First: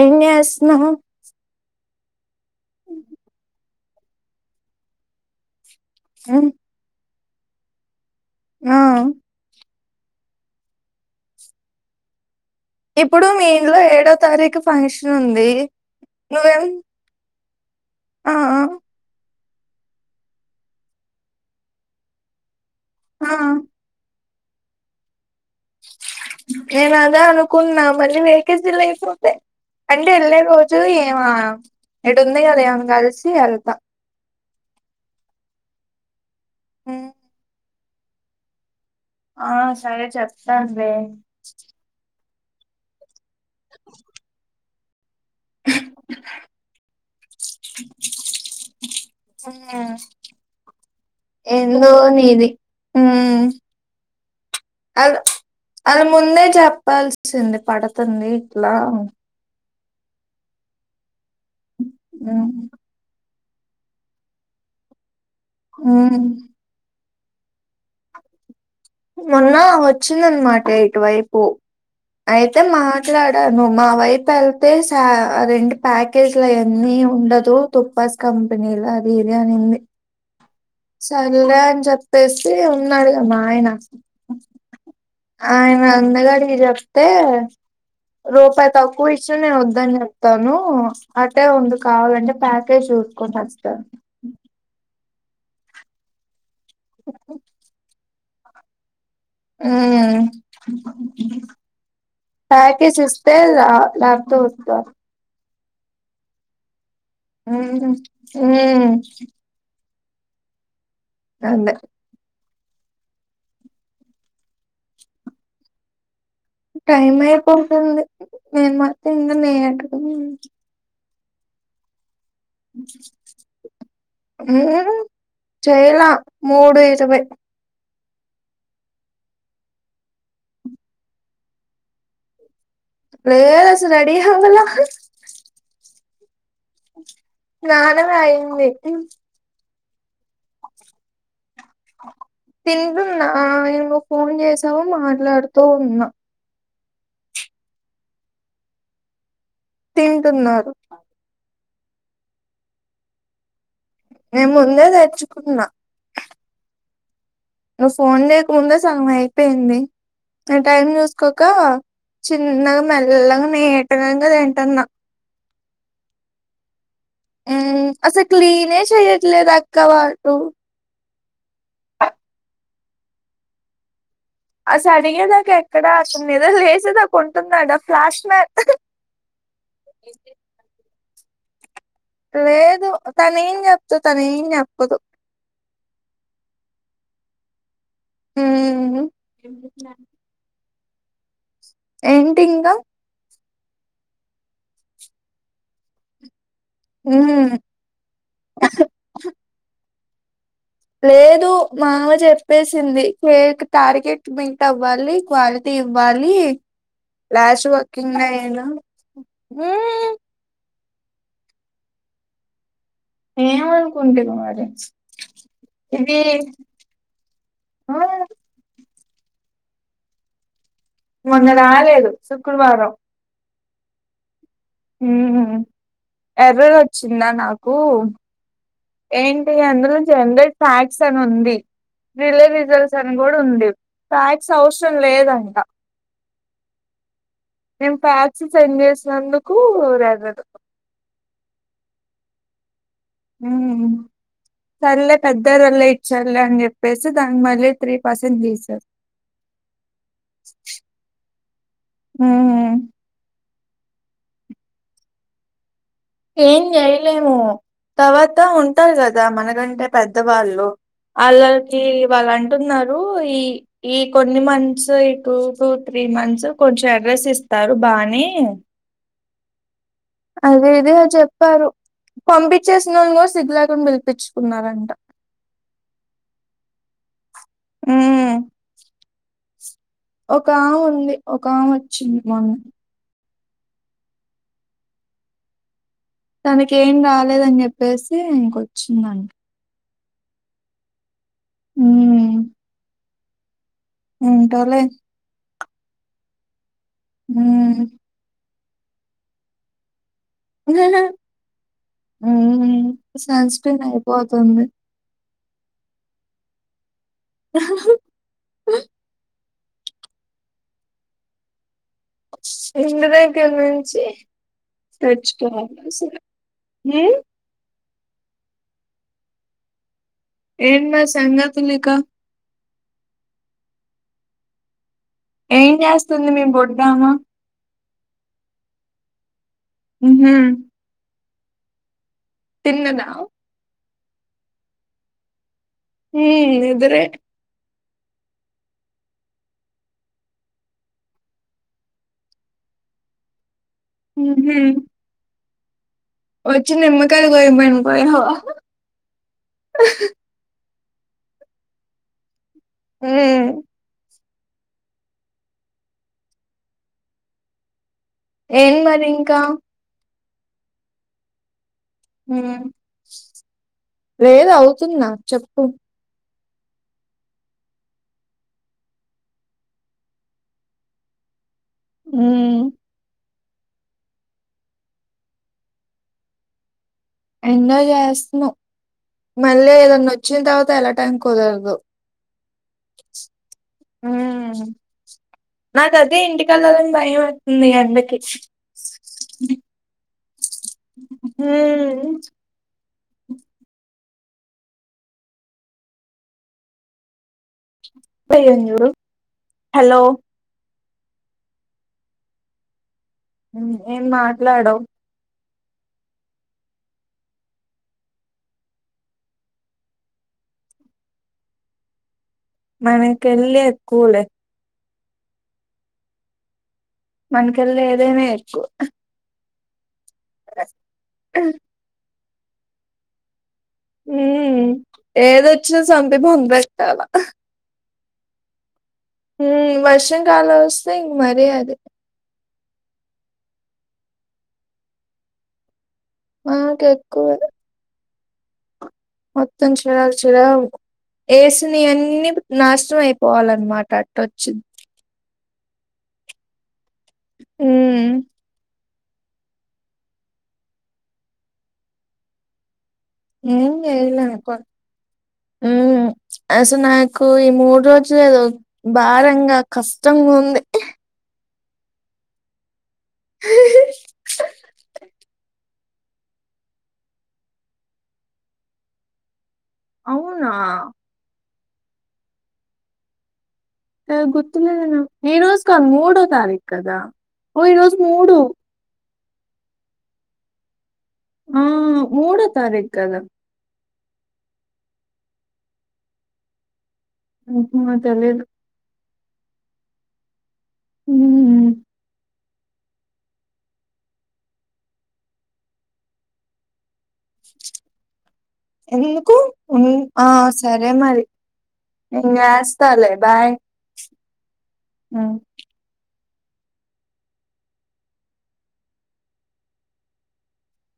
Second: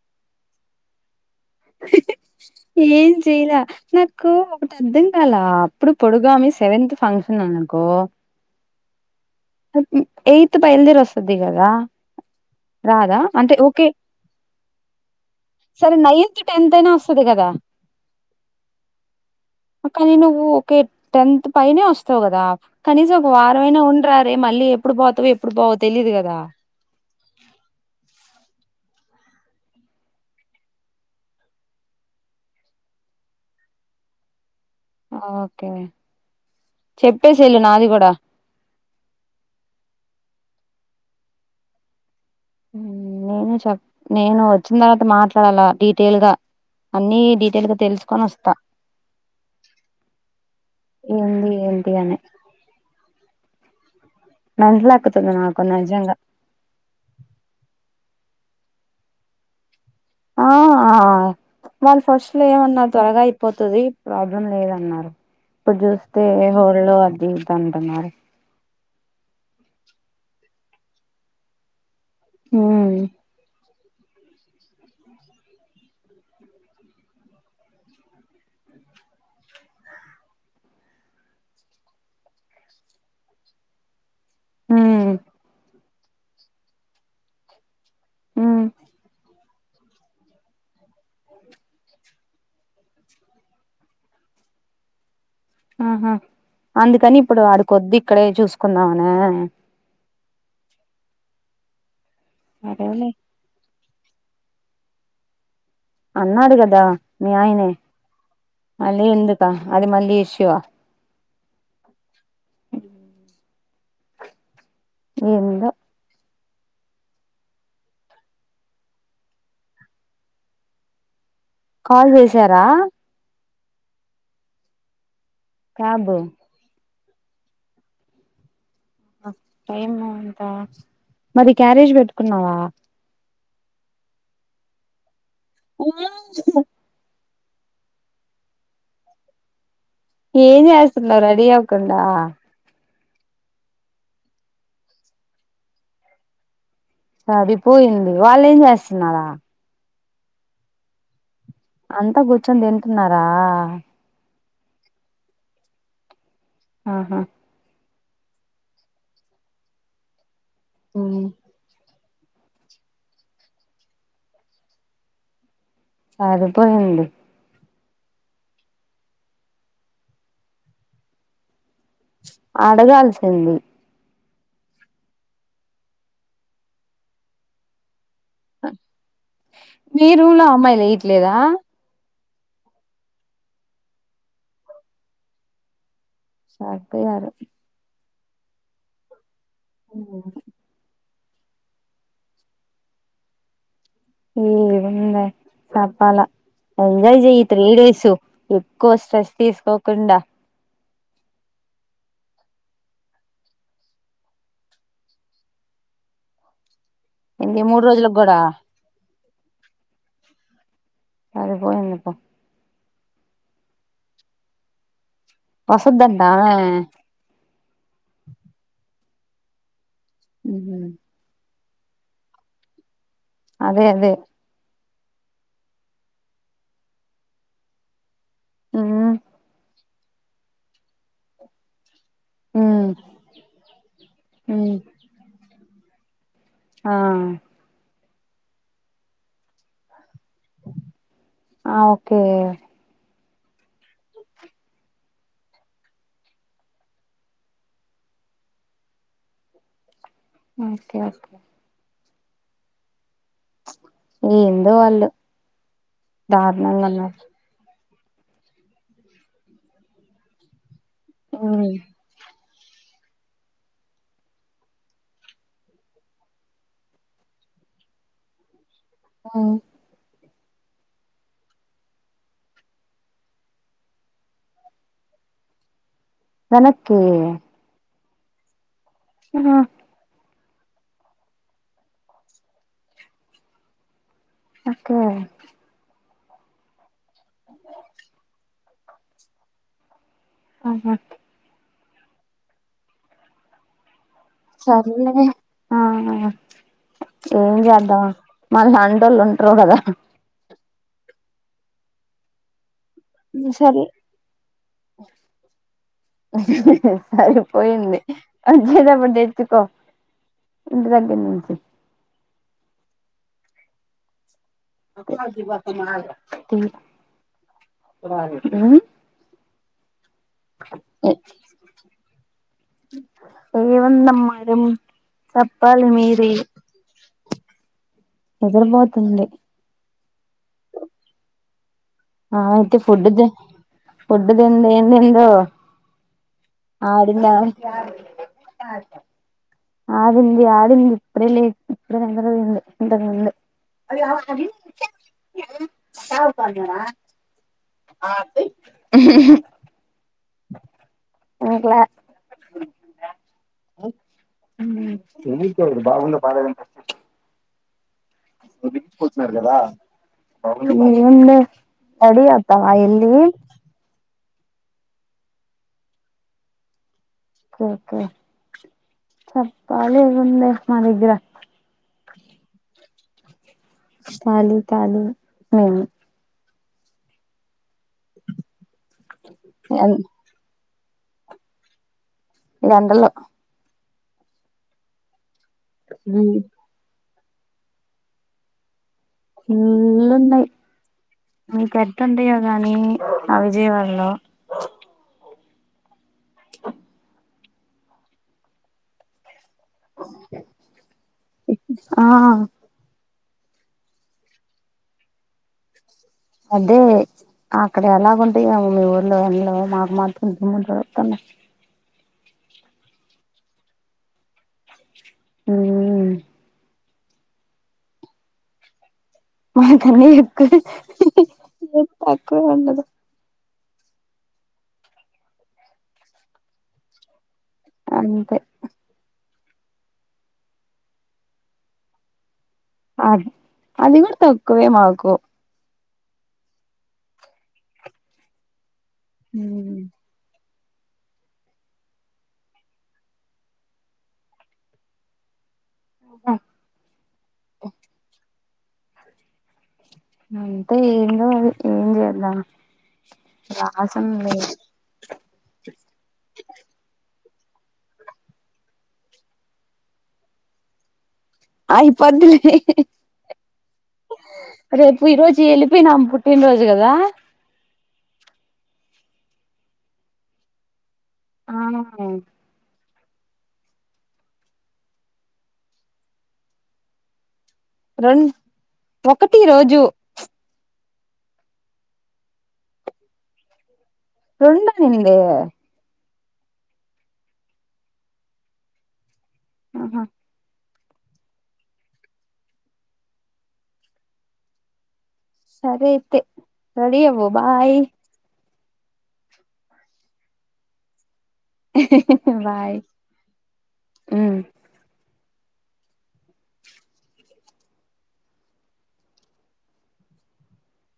ఏం జేస్నావ్ ఏం చెయ్ లా నాకు ఒకటర్ధం గాలా ఇప్పుడు పొడుగామి ఉమ్, సెవెన్త్ ఫంక్షన్ అనుకో ఆ ఎయిత్ బయల్దేర్ వస్సది గద రాదా ఇప్పుడు మీ అంటే ఇంట్లో ఓకే ఏడో తారీఖు ఫంక్షన్ ఉంది సరే నైన్త్ నువ్వేం టెన్త్ అయినా వస్తుది గదా ఆ కానీ నువ్వు ఒకే టెన్త్ పైనే వస్తావు గదా కనీసం ఒక ఆ వారవైనా ఉండరా రే మళ్ళీ ఎప్పుడు బోతవ్ నేనా అదే అనుకునా మళ్ళీ వ్యాసెన్సి అంటే వెళ్ళే రోజు ఏం ఏటు ఉంది కదా అమని కలిసి వెళ్తా ఓకే ఉమ్, చెప్పేసేళు నాది కూడా ఆ సరే చెప్తంవే నేను చెప్ప నేను వచ్చిన తర్వాత మాట్ ఇడ అలా డీటెయిల్ గా అన్ని డీటెయిల్ గా తెలుసుకొని వస్తా ఉమ్, ఏంది ఏందో ఏంటి అనే నీది ఉమ్, అది నాకు అది నిజంగా ముందే చెప్పాల్సింది పడుతుంది ఇట్లా ఆ వాళ్ళు ఫస్ట్ లో ఉమ్, ఏమన్నారు త్వరగా పోతుంది ప్రాబ్లం లేదన్నారు ఇప్పుడు ఉమ్. చూస్తే హోల్డ్స్ ఈ దండ మరి మొన్న వచ్చిందన్నమాట ఇటువైపు అయితే ఉమ్ మాట్లాడ ను మా వైపు వెళ్తే రెండు ప్యాకేజీలవన్నీ ఉండదు తుపాస్ కంపెనీలా అది ఏది అనింది సరే అని చెప్పేసి ఉన్నాడుగా మా ఆయన ఉమ్ ఆయన అందగడి చెప్తే ఉమ్ రూపాయి తక్కువ ఇష్టిన నేను వద్దని చెప్తాను అంటే ఉందు కావాలంటే ప్యాకే చూసుకు వస్త ఆహా అందుకని ఇప్పుడు ఆడికొద్ది ఇక్కడే చూసుకుందాంని ఉ ప్యాక్ సరేలే ఇస్తే లాభతో వతో అన్నాడు కదా మీ ఆయనే ఉమ్. ఉమ్. మళ్ళీ ఎందుక అది మళ్ళీ ఇష్యువా అంత ఉ ఏందొ టైం అయిపోతుంది నేను మత్రం ఇంకా నే అ కాల్ చేసారా చేయలా క్యాబ్ మూడు ఇరవై టైమ్ ఎంత మరి క్యారేజీ పెట్టుకున్నావా లేదు అసల్ రెడీ అవాలే ఆ నాన రాయిటి ఏం చేస్తునావ్ రెడి అవకుండా నాను ఫోన్ చేసాము మాట్లాడుతూ ఉన్నా సరిపోయింది వాళ్ళు ఏం చేస్తున్నారా తింటున్నారు అంతా కూర్చొని తింటున్నారా నే ముందే తెచ్చుకున్నా ఆహా నువ్వు ఫోన్ లేకముడా సగం అయిపోయింది న టైం ఉమ్ చూసుకోక చిన్నగా మెల్లగా నేటం కద ఏంటన్న సరిపోయింది అసలు క్లీనే చెయ్యట్లేదు అక్క వాల్లు అడగాల్సింది అస అడిగేదాకా ఎక్కడ అతని మీద లేసేదా కొంటున్నాడా ఫ్లాష్ మీ రూంలో అమ్మాయిలు మ్యాన్ వేయట్లేదా లేదు తను ఏం [unintelligible] తను ఏం చెప్పదు సరిపోయారు హు ఏంటి ఇంగ ఏముంది చెప్పాల ఎంజాయ్ చెయ్య హ్మ్ త్రీ డేస్ ఎక్కువ స్ట్రెస్ తీసుకోకుండ లేదు మ అమ్మ చెప్పేసింది [unintelligible] టార్గెట్ మీట్ అవ్వాలి క్వా ఇవ్వాలి ఏంది లాస్ట్ మూడు వర్కింగ్ రోజులకు డే కూడా అయిన సరిపోయింది పొ ఏం అనుకుంటునవ్ మరి ఇది వసద్దంట ఆమె ఉ మొన్న రాలేదు శుక్రవారం అదే అదే ఏరర్ వచ్చిందా నాకు ఉమ్ ఏంటి అందులో జనరెట్ ఫ్యాక్స్ట్ అని ఉంది రిలే ఉమ్ రిజల్ట్స్ అని కూడా ఉంది ప్యాక్స్ ఉమ్ అవసరం లేదంట ఆ ప్యాక్స్ [unintelligible] చేసినందుకు [unintelligible] ఆ ఓకే హు సర్లే పెద్ద [unintelligible] అని చెప్పేసి దానికి మళ్ళీ త్రీ పర్సెంట్ తీసారు ఓకే ఓకే హు ఏందో వాళ్ళు ఏం దారుణంగా ఉన్నారు చేయలేము తర్వాత ఉంటారు కదా మనకంటే పెద్దవాళ్ళు ఉమ్ వాళ్ళకి వాళ్ళం అంటున్నారు ఈ ఈ కొన్ని మంత్స్ ఈ టూ టూ త్రీ మంత్స్ కొంచెం అడ్రస్ ఇస్ తారు బానే ఉ అదే [unintelligible] చెప్పారు పంపించేసిన వాళ్ళున్ కూడ సిగ్గు లేకుండా పిలిపించుకున్నారంట వెనకే ఉ ఆ ఒక ఆమ్ ఉంది ఒక ఆమ వచ్చింది మొన్న ఒక్కే తనకి ఏం కలేదని చెప్పేసి ఇంకొచ్చిందండి ఆ హు సర్లే వే అ అ హ ఎం హ్మ్. జేద్దా మ. మన లాటోళ్ళుటుర్రు గదా. లేదా ఉమ్ సంస్క్రీన్ సరే అయిపోతుంది. సరిపోయింది అచేటప్పుడు దే. చ్చకో రెండు గంటల్ నుంచి. ఇంటి దగ్గర నుంచి. తెచ్చుకోవాలి అసలు. హ్మ్. [unintelligible] ఏన్న సంగతులీక. ఎం వందం మడమ్. ఏం చప్పాలి చేస్తుంది మీరి మీ బొడ్డామ? నిద్రబోతుంది. హు హ. ఆ అయితే ఫుడ్ దే ఫుడ్ తింది ఏమైందో. హె నీదిరే. [unintelligible] ఆడింది ఆడింది ఇప్పుడే లేచి ఇప్పుడే నిదర పోయింది ఇంతకు ముందు. అదీ కదా కర్రీ. ఓచ్చి నిమ్మకాలు కోయిమను. ఆ కీ. ఎందుకుల్లే. హ్మ్. హెవికోర్ బాగుందా బాలేదా. మీర్ ఏం ట్రిప్ మరి కొచ్చినారు ఇంకా? గద. ఏందే రడీ అయిఅత్తావా ఏల్లీ. లేద్ అవుతున్న చెప్పు. ఓకే చప్పాలి ఏముందే మ దగ్గర. ఉమ్. స్టాలీ తాలీ మేము. ఎంజాయ్ జేస్తున్నాం మళ్ళీ ఏదన్న ఓచ్చిన్ తర్వాత ఎల్లాటాని కుదరదు యండలో. ఉమ్ నా కదే ఇంటి కెళ్ళాలని భయమ. నీ అన్నకి చ్చు స్. మూల్లున్నాయి మీ హ్మ్. కేట్టుటుయో గానీ. ఆ విజయవాడల్లో. గైనన్ జూడు హలో. ఆ. ఉమ్ ఏం మాట్లాడవ్. అంటే అక్కడ ఎలాగుంటయమో మీ ఊర్లో ఎందులో మాకు మాత్రం దుమ్ములేగుతున్నాయి. మన కెళ్లే కూలే. ఉమ్. మనకెళ్లే ఎదైనా ఎక్కు. మాకన్నీ ఎక్కువే తక్కువ ఉండదు. ఉమ్ ఏదొచ్చినా సతకం బెట్టల. అంతే. ఉమ్ వర్షం కాలం వోస్తే ఇంక మరీ అది. అద్ అది కూడా తక్కువే మాకు మాకు ఎక్కువ మొత్తం హ్మ్ చర చర వేసినవన్నీ నాశనం అయిపోవాలన్నమాట అట్టోచు ఆ మ్ అంతే ఏందో అది ఏం చేద్దాం ఏం లాసం చేయలేం లేదు కో మ్ అసలు నాక్ కు ఈ మూడు రోజులు ఏదో భారంగా కష్టంగా ఉంది అయి పోద్ధిలే రేపు ఈ రోజు వెళ్ళిపోయినామె పుట్టినరోజు కదా అవునా ఆ ఏ గుర్తులేదే నాక్ ఈ రోజుకు మూడో తారీకు కదా ఓ ఈరోజు రెం మూడు ఒకటి ఈ రోజు ఆ మూడో తారీకు కదా రెండు అనిందే మ్ హు తెలిదు ఆహా మ్ సరే అయితే రెడీ అవ్వు బాయ్ ఎందుకు ఉ ఆ సరే మరి నేన్ బాయ్ చేస్తా లే బాయ్ హ్మ్ మ్